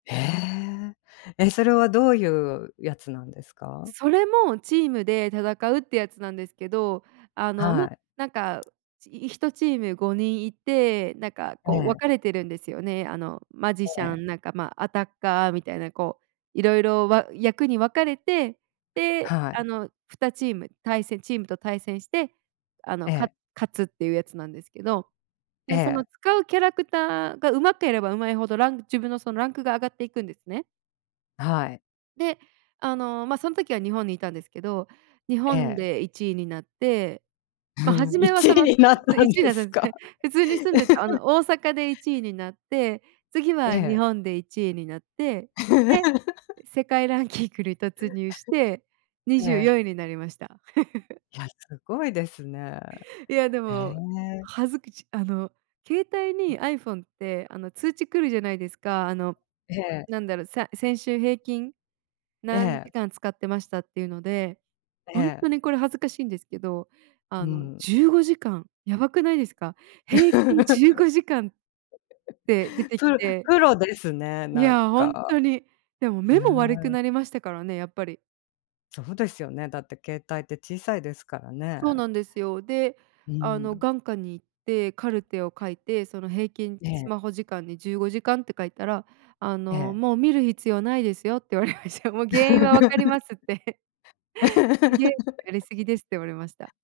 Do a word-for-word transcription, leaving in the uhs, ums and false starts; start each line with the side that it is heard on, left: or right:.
left: へえ、え、それはどういうやつなんですか？
right: それもチームで戦うってやつなんですけど、あの、ま、
left: はい。
right: なんかひとチームごにんいてなんか
left: え
right: こう分
left: え。
right: かれてるんですよね。あのマジシ
left: え
right: ャ
left: え。
right: ン、なんか、ま、アタッカーみたいなこう色々わ役に分かれて、で
left: は
right: あ
left: い。
right: の、ふたチーム対戦チームと対戦して、あの、
left: え
right: か
left: え。
right: 勝つっていうやつなんですけど、
left: え
right: ね、その
left: え。
right: 使うキャラクターがうまければうまいほど、ラン自分のそのランクが上がっていくんですね。
left: はい。
right: で、あの、ま、その時は日本にいたんですけど、日
left: え
right: 本
left: え。
right: でいちいになって、
left: ふ
right: ま、は
left: ん、
right: じ
left: い
right: めは
left: ちい
right: その、
left: に
right: す
left: なっ
right: う
left: た
right: い
left: ん
right: ちい
left: で
right: だっ
left: す
right: たんです
left: か？
right: ね。普通に住んでたあ の大阪でいちいになって、次
left: え
right: は日
left: え。
right: 本でいちいになって、で 世界ランキングに 突入してに
left: え
right: じゅう
left: え。
right: よんいになりました。
left: いや、すごいですね。
right: いやで
left: へ
right: も、
left: え。
right: 恥ずくちあの、携帯にアイフォンてあの通知来るじゃないですか。あの、
left: ええ。
right: なんだろ、さ先週平均
left: え
right: 何時
left: え。
right: 間使ってましたっていうので、
left: え
right: 本
left: え。
right: 当にこれ恥ずかしいんですけど
left: う
right: あの
left: ん。
right: じゅうごじかんやばくないですか。平均じゅうごじかんって出 てき
left: プ
right: て。
left: プロですね、
right: い
left: なん
right: や本
left: か。
right: 当に。でも
left: へ
right: 目も悪く
left: え。
right: なりましたからね、やっぱり。
left: そうですよね。だって携帯って小さいですから
right: そう
left: ね。
right: なんですよ。で、
left: う
right: あの
left: ん。
right: 眼科に行ってカルテを書いて、その平均
left: え
right: ス
left: え。
right: マホ時間にじゅうごじかんって書いたら、あの、
left: ええ。
right: 「もう見る必要ないですよ」って言われました。「もう原因は分かります」って。「ゲームやりすぎです」って言われました。